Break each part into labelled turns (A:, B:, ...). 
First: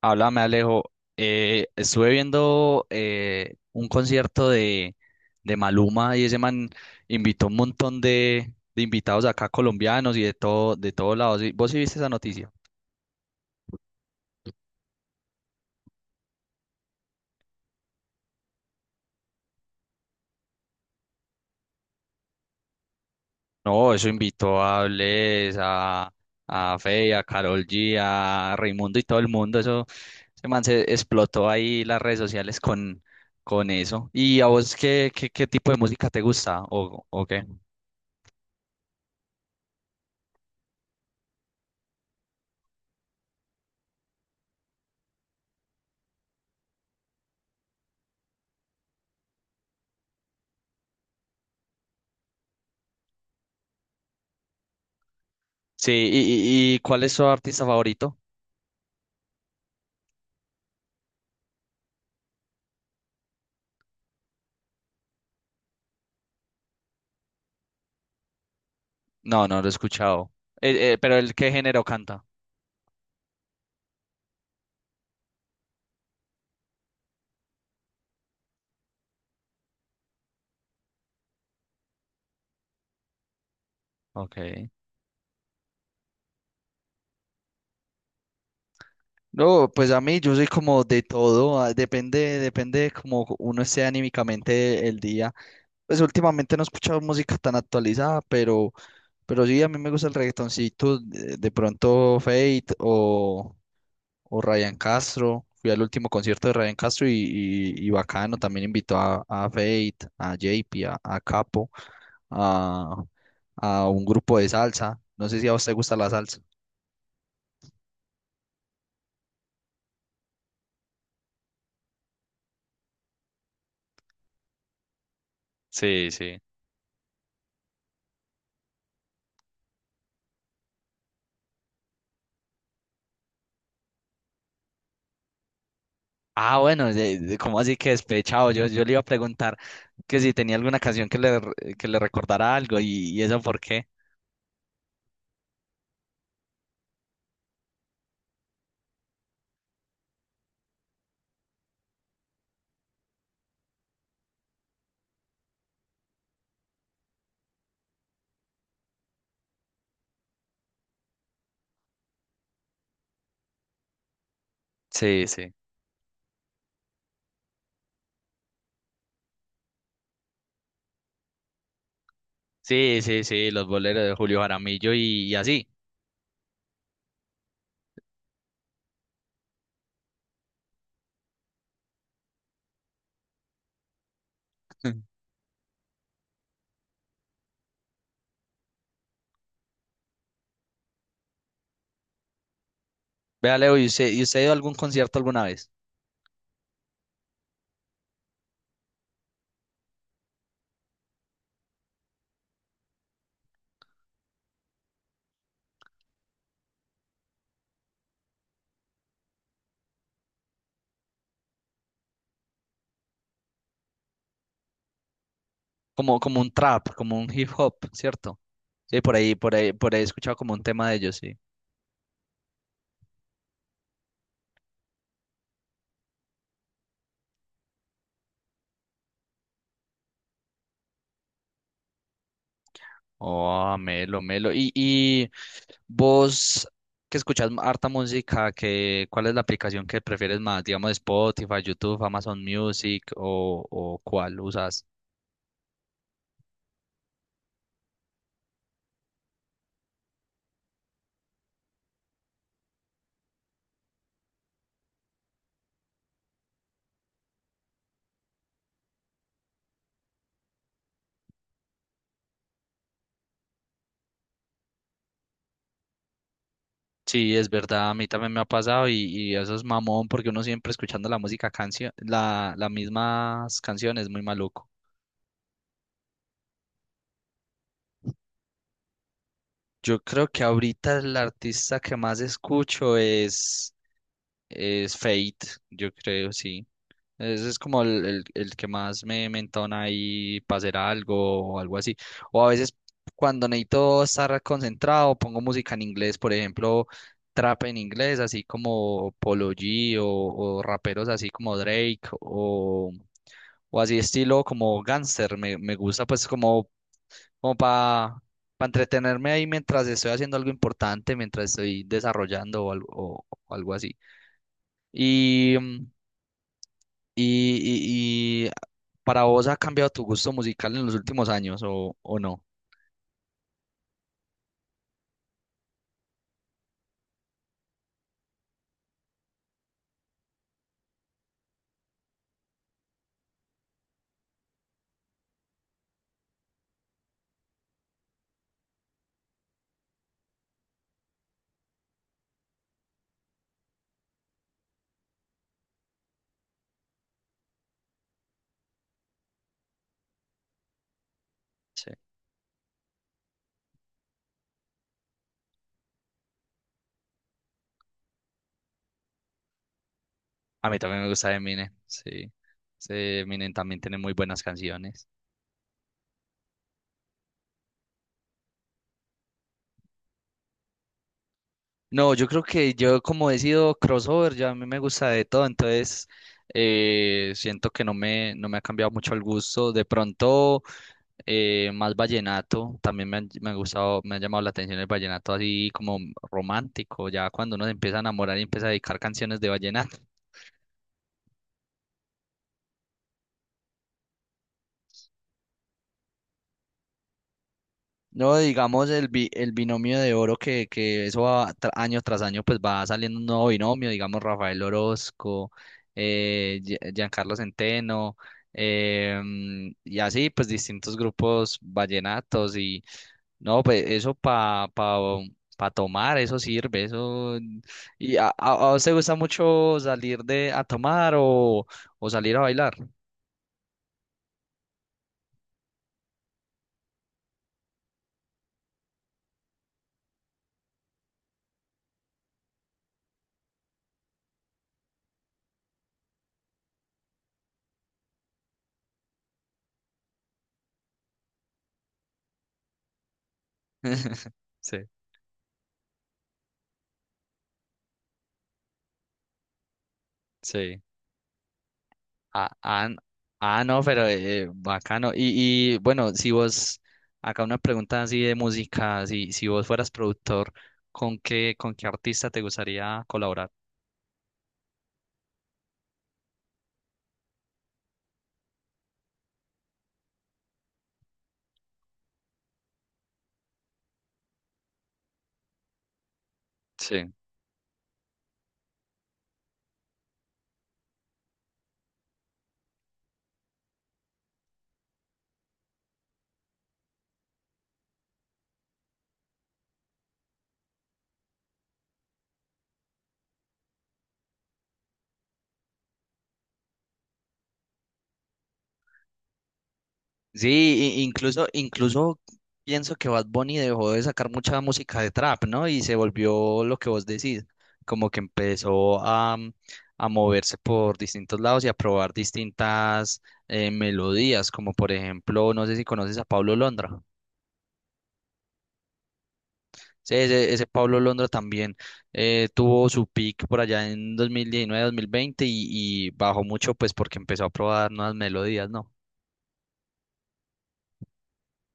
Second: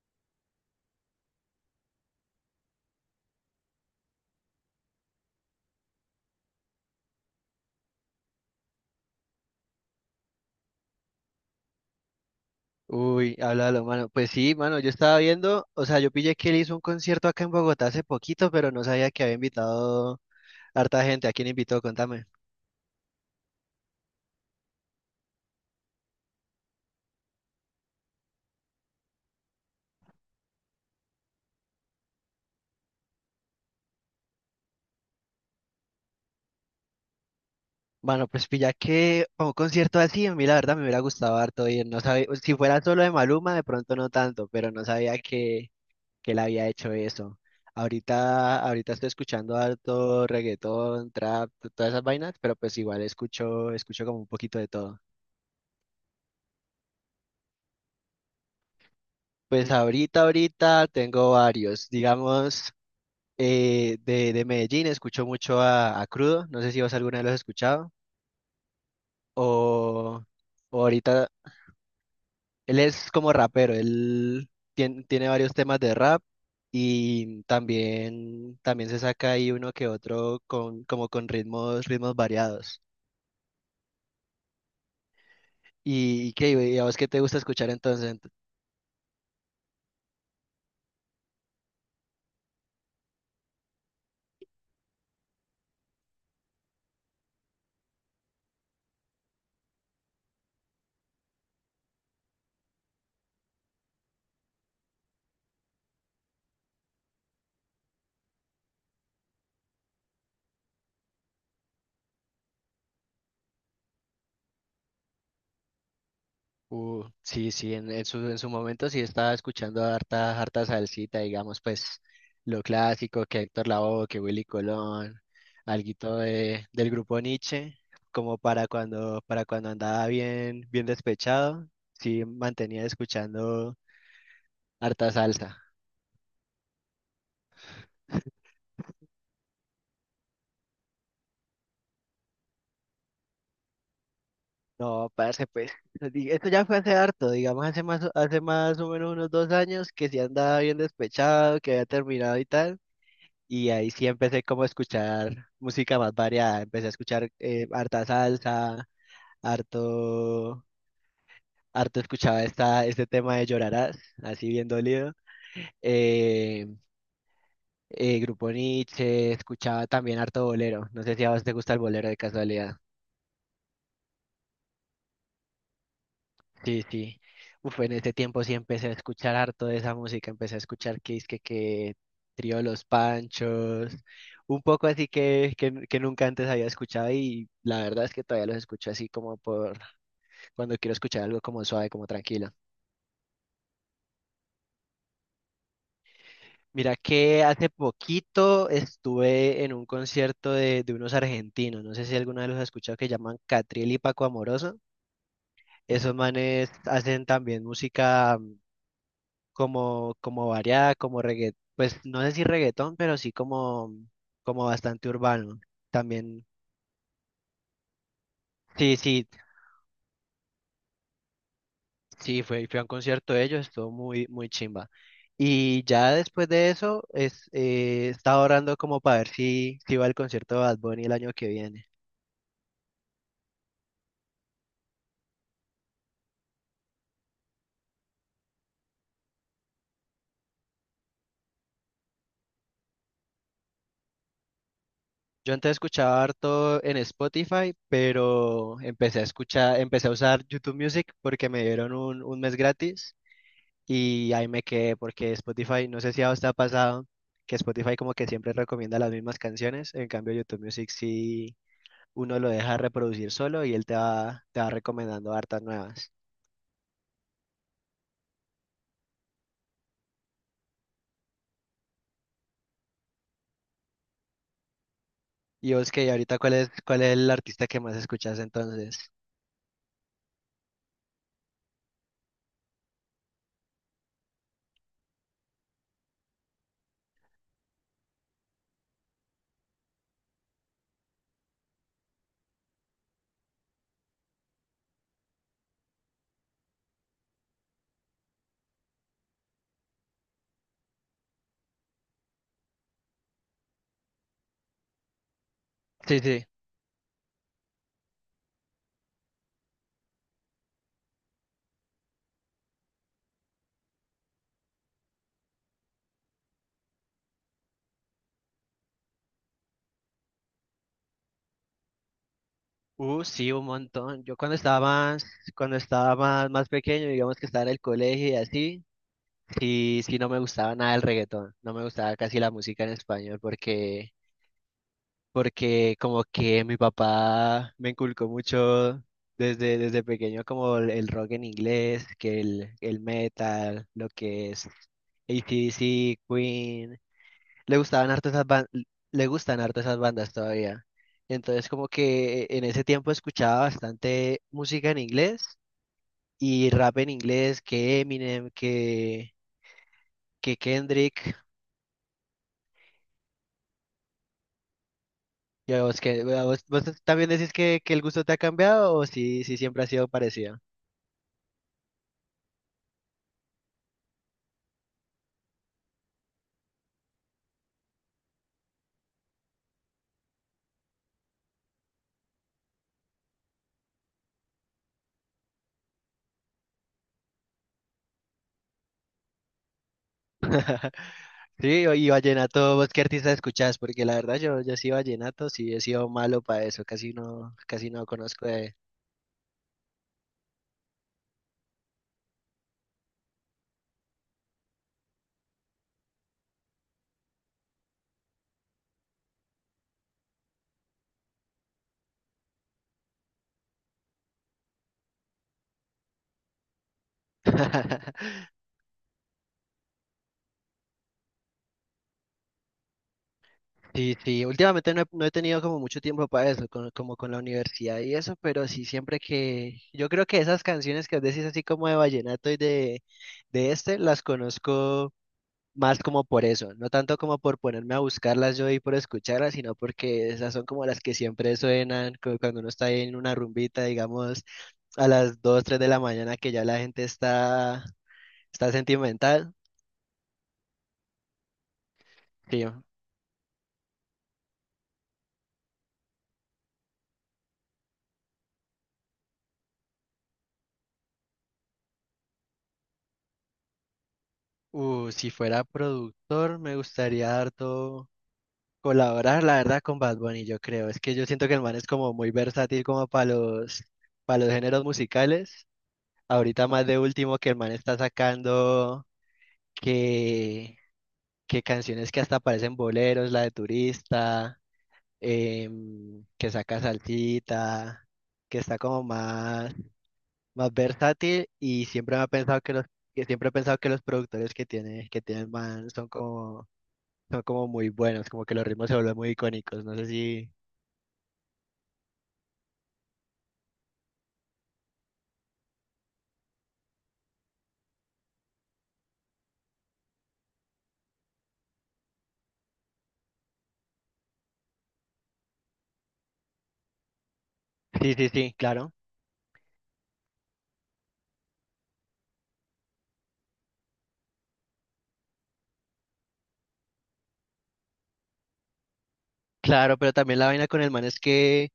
A: Háblame, Alejo. Estuve viendo un concierto de Maluma, y ese man invitó un montón de invitados acá colombianos y de todo, de todos lados. ¿Vos sí viste esa noticia?
B: Uy, háblalo, mano. Pues sí, mano, yo estaba viendo, o sea, yo pillé que él hizo un concierto acá en Bogotá hace poquito, pero no sabía que había invitado harta gente. ¿A quién invitó? Contame.
A: No, eso invitó a Bless, a Feid, a Karol G, a Raimundo y todo el mundo. Ese man se explotó ahí las redes sociales con eso. ¿Y a vos qué tipo de música te gusta o qué?
B: Bueno, pues pilla que para un concierto así, a mí la verdad me hubiera gustado harto ir. No sabía, si fuera solo de Maluma, de pronto no tanto, pero no sabía que él había hecho eso. Ahorita estoy escuchando harto reggaetón, trap, todas esas vainas, pero pues igual escucho, escucho como un poquito de todo.
A: Sí, y ¿cuál es tu artista favorito?
B: Pues ahorita tengo varios, digamos. De de Medellín escucho mucho a Crudo, no sé si vos alguna vez lo has escuchado,
A: No, no lo he
B: o,
A: escuchado.
B: o
A: Pero
B: ahorita,
A: el qué género canta.
B: él es como rapero, él tiene varios temas de rap y también, también se saca ahí uno que otro con, como con ritmos, ritmos variados.
A: Ok.
B: ¿Y qué? ¿Y a vos qué te gusta escuchar entonces?
A: No, pues a mí yo soy como de todo. Ah, depende, depende de cómo uno esté anímicamente el día. Pues últimamente no he escuchado música tan actualizada, pero sí, a mí me gusta el reggaetoncito, de pronto Fate o Ryan Castro. Fui al último concierto de Ryan Castro y, y bacano, también invitó a Fate, a JP, a Capo, a, a un grupo de salsa. No sé si a usted gusta la salsa.
B: Sí, sí, en su momento sí estaba escuchando harta salsita, digamos, pues lo clásico, que Héctor Lavoe, que Willy Colón,
A: Sí,
B: alguito
A: sí.
B: de, del grupo Nietzsche, como para para cuando andaba bien, bien despechado, sí mantenía escuchando harta salsa.
A: Ah, bueno, ¿cómo así que despechado? Yo le iba a preguntar que si tenía alguna canción que que le recordara algo y eso por qué.
B: No, parce, pues, esto ya fue hace harto, digamos, hace más o menos unos dos años que sí andaba bien despechado, que había terminado y tal. Y ahí sí empecé como a escuchar música más variada. Empecé a escuchar harta salsa, harto, harto escuchaba este tema de Llorarás, así bien dolido.
A: Sí, sí.
B: Eh, Grupo Nietzsche, escuchaba también harto bolero. No sé si a vos te gusta el bolero de casualidad.
A: Sí, sí, sí, los boleros de Julio Jaramillo y así.
B: Sí, sí. Uf, en ese tiempo sí empecé a escuchar harto de esa música, empecé a escuchar que Trío Los Panchos, un poco así que nunca antes había escuchado y la verdad es que todavía los escucho así como por cuando quiero escuchar algo como suave, como tranquilo.
A: Vea, Leo, ¿y usted ha ido a algún concierto alguna vez?
B: Mira que hace poquito estuve en un concierto de unos argentinos, no sé si alguno de los has escuchado que llaman Catriel y Paco Amoroso. Esos manes hacen también música como, como variada, como reggaetón, pues no sé si reggaetón, pero sí como, como bastante urbano.
A: Como, como
B: También,
A: un trap, como un hip hop, ¿cierto?
B: sí,
A: Sí, por
B: sí,
A: ahí, por ahí, por ahí he escuchado como un tema de ellos, sí.
B: sí, fui a un concierto de ellos, estuvo muy, muy chimba. Y ya después de eso, estaba orando como para ver si, si iba al concierto de Bad Bunny el año que viene.
A: Oh, melo, melo. Y vos que escuchas harta música, que, ¿cuál es la aplicación que prefieres más? Digamos Spotify, YouTube, Amazon Music o, ¿o cuál usas?
B: Yo antes escuchaba harto en Spotify, pero empecé a escuchar, empecé a usar YouTube Music porque me dieron un mes gratis. Y ahí me quedé porque Spotify, no sé si a usted ha pasado que Spotify como que siempre recomienda las mismas canciones, en cambio YouTube Music sí uno lo deja reproducir solo y él te va recomendando hartas nuevas.
A: Sí, es verdad, a mí también me ha pasado y eso es mamón porque uno siempre escuchando la música canción, la, las mismas canciones, muy maluco.
B: Y vos que ahorita cuál es el artista que más escuchas entonces.
A: Yo creo que ahorita el artista que más escucho es Fate, yo creo, sí. Ese es como el que más me entona ahí para hacer algo o algo así. O a veces cuando necesito estar concentrado, pongo música en inglés, por ejemplo, trap en inglés, así como Polo G o raperos así como Drake o así estilo como Gangster. Me gusta
B: Sí,
A: pues
B: sí.
A: como, como para entretenerme ahí mientras estoy haciendo algo importante, mientras estoy desarrollando o algo, o algo así. Y, mm, y para vos ¿ha cambiado tu gusto musical en los últimos años o no?
B: Sí, un montón. Yo cuando estaba más, más pequeño, digamos que estaba en el colegio y así, sí, sí no me gustaba nada el reggaetón. No me gustaba casi la música en español porque como que mi papá me inculcó mucho desde pequeño como el rock en inglés, que el metal, lo que es AC/DC, Queen, le gustaban harto esas le gustan harto esas bandas todavía. Entonces como
A: Sí.
B: que en ese tiempo escuchaba bastante música en inglés y rap en inglés, que Eminem, que
A: A mí también me
B: Kendrick.
A: gusta Eminem, sí. Sí, Eminem también tiene muy buenas canciones.
B: Ya vos, vos también decís que el gusto te ha cambiado o si, si siempre ha sido parecido?
A: No, yo creo que yo como he sido crossover, ya a mí me gusta de todo, entonces siento que no no me ha cambiado mucho el gusto. De pronto más vallenato, también me ha gustado, me ha llamado la atención el vallenato así como romántico, ya cuando uno se empieza a enamorar y empieza a dedicar canciones de vallenato.
B: Sí, y vallenato, ¿vos qué artista escuchás? Porque la verdad yo, yo sí vallenato, sí he sido malo para eso, casi no
A: No,
B: conozco de...
A: digamos el binomio de oro, que eso va año tras año pues va saliendo un nuevo binomio, digamos Rafael Orozco, Giancarlo Centeno, y así pues distintos grupos vallenatos y no, pues eso para pa, pa pa tomar, eso sirve, eso... ¿Y a usted gusta mucho salir de a tomar o salir a bailar?
B: Sí, sí, últimamente no he, no he tenido como mucho tiempo para eso, como con la universidad y eso, pero sí siempre que... Yo creo que esas canciones que vos decís así como de vallenato y de este, las conozco más como por eso, no tanto como por ponerme a buscarlas yo y por escucharlas, sino porque esas son como las que siempre suenan cuando uno está en una rumbita, digamos,
A: Sí.
B: a las 2 3 de la mañana que ya la gente está sentimental.
A: Sí. Ah,
B: Sí,
A: ah, n- no, pero bacano. Y bueno, si vos, acá una pregunta así de música, si, si vos fueras productor, con qué artista te gustaría colaborar?
B: si fuera productor, me gustaría harto colaborar, la verdad, con Bad Bunny, yo creo. Es que yo siento que el man es como muy versátil como para para los géneros musicales. Ahorita más de
A: Sí.
B: último que el man está sacando que que canciones que hasta parecen boleros, la de Turista, em, que saca salsita, que está como más, más versátil y siempre me ha pensado que los, que siempre he pensado que los productores que tiene el man son como muy buenos, como que los ritmos se vuelven muy icónicos, no sé si,
A: Sí, incluso, incluso pienso que Bad Bunny dejó de sacar mucha música de trap, ¿no? Y se volvió lo que vos decís, como que empezó a, mm, a moverse por distintos lados y a probar distintas melodías, como por ejemplo, no sé si conoces a Pablo Londra.
B: sí, sí, sí, claro,
A: Sí, ese Pablo Londra también tuvo su peak por allá en 2019, 2020 y bajó mucho pues porque empezó a probar nuevas melodías, ¿no?
B: claro, pero también la vaina con el man es que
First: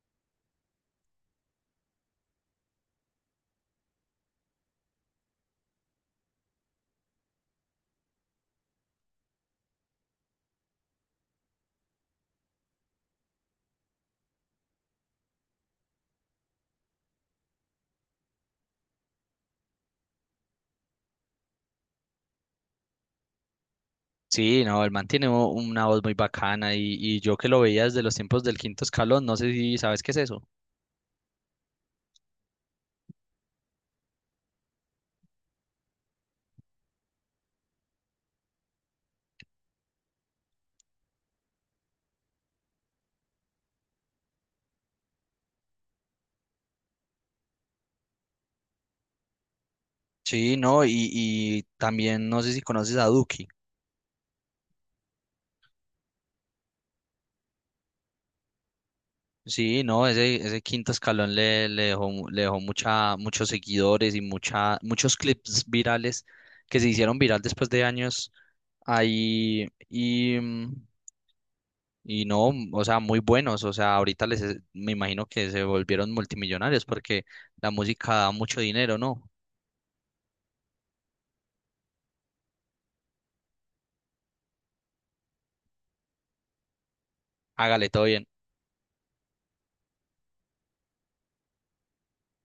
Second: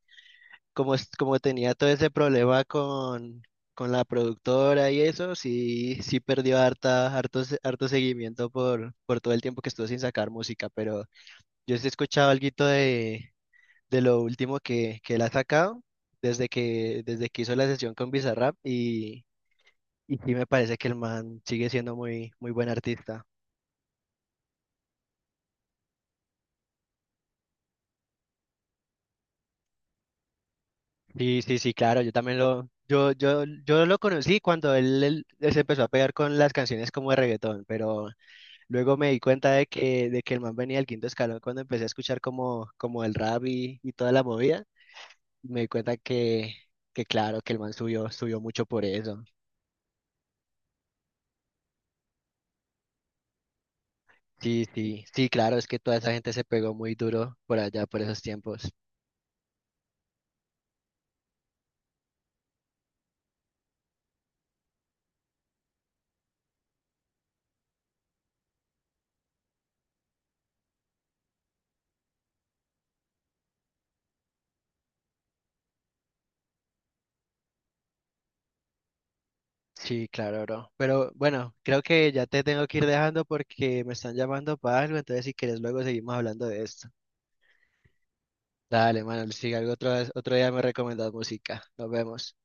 B: como, como tenía todo ese problema con la productora y eso, sí, sí perdió harta, harto, harto seguimiento por todo el tiempo que estuvo sin sacar música, pero yo sí he escuchado alguito de lo último que él ha sacado desde que hizo la sesión con Bizarrap y sí me parece que el man sigue siendo muy, muy buen artista.
A: Sí, no, el man tiene una voz muy bacana y yo que lo veía desde los tiempos del Quinto Escalón, no sé si sabes qué es eso.
B: Sí, sí, sí, claro, yo también yo lo conocí cuando él se empezó a pegar con las canciones como de reggaetón, pero luego me di cuenta de que el man venía del Quinto Escalón cuando empecé a escuchar como, como el rap y toda la movida. Me di cuenta que claro, que el man subió, subió mucho por eso.
A: Sí, no, y también no sé si conoces a Duki.
B: Sí, sí, sí, claro, es que toda esa gente se pegó muy duro por allá, por esos tiempos.
A: Sí, no, ese Quinto Escalón le dejó, le dejó mucha, muchos seguidores y mucha, muchos clips virales que se hicieron viral después de años ahí y no, mm, o sea, muy buenos, o sea, ahorita me imagino que se volvieron multimillonarios porque la música da mucho dinero, ¿no?
B: Sí, claro, bro. Pero bueno, creo que ya te tengo que ir dejando porque me están llamando para algo, entonces si quieres luego seguimos hablando de esto.
A: Hágale, todo bien.
B: Dale, mano, si algo otro, otro día me recomendas música. Nos vemos.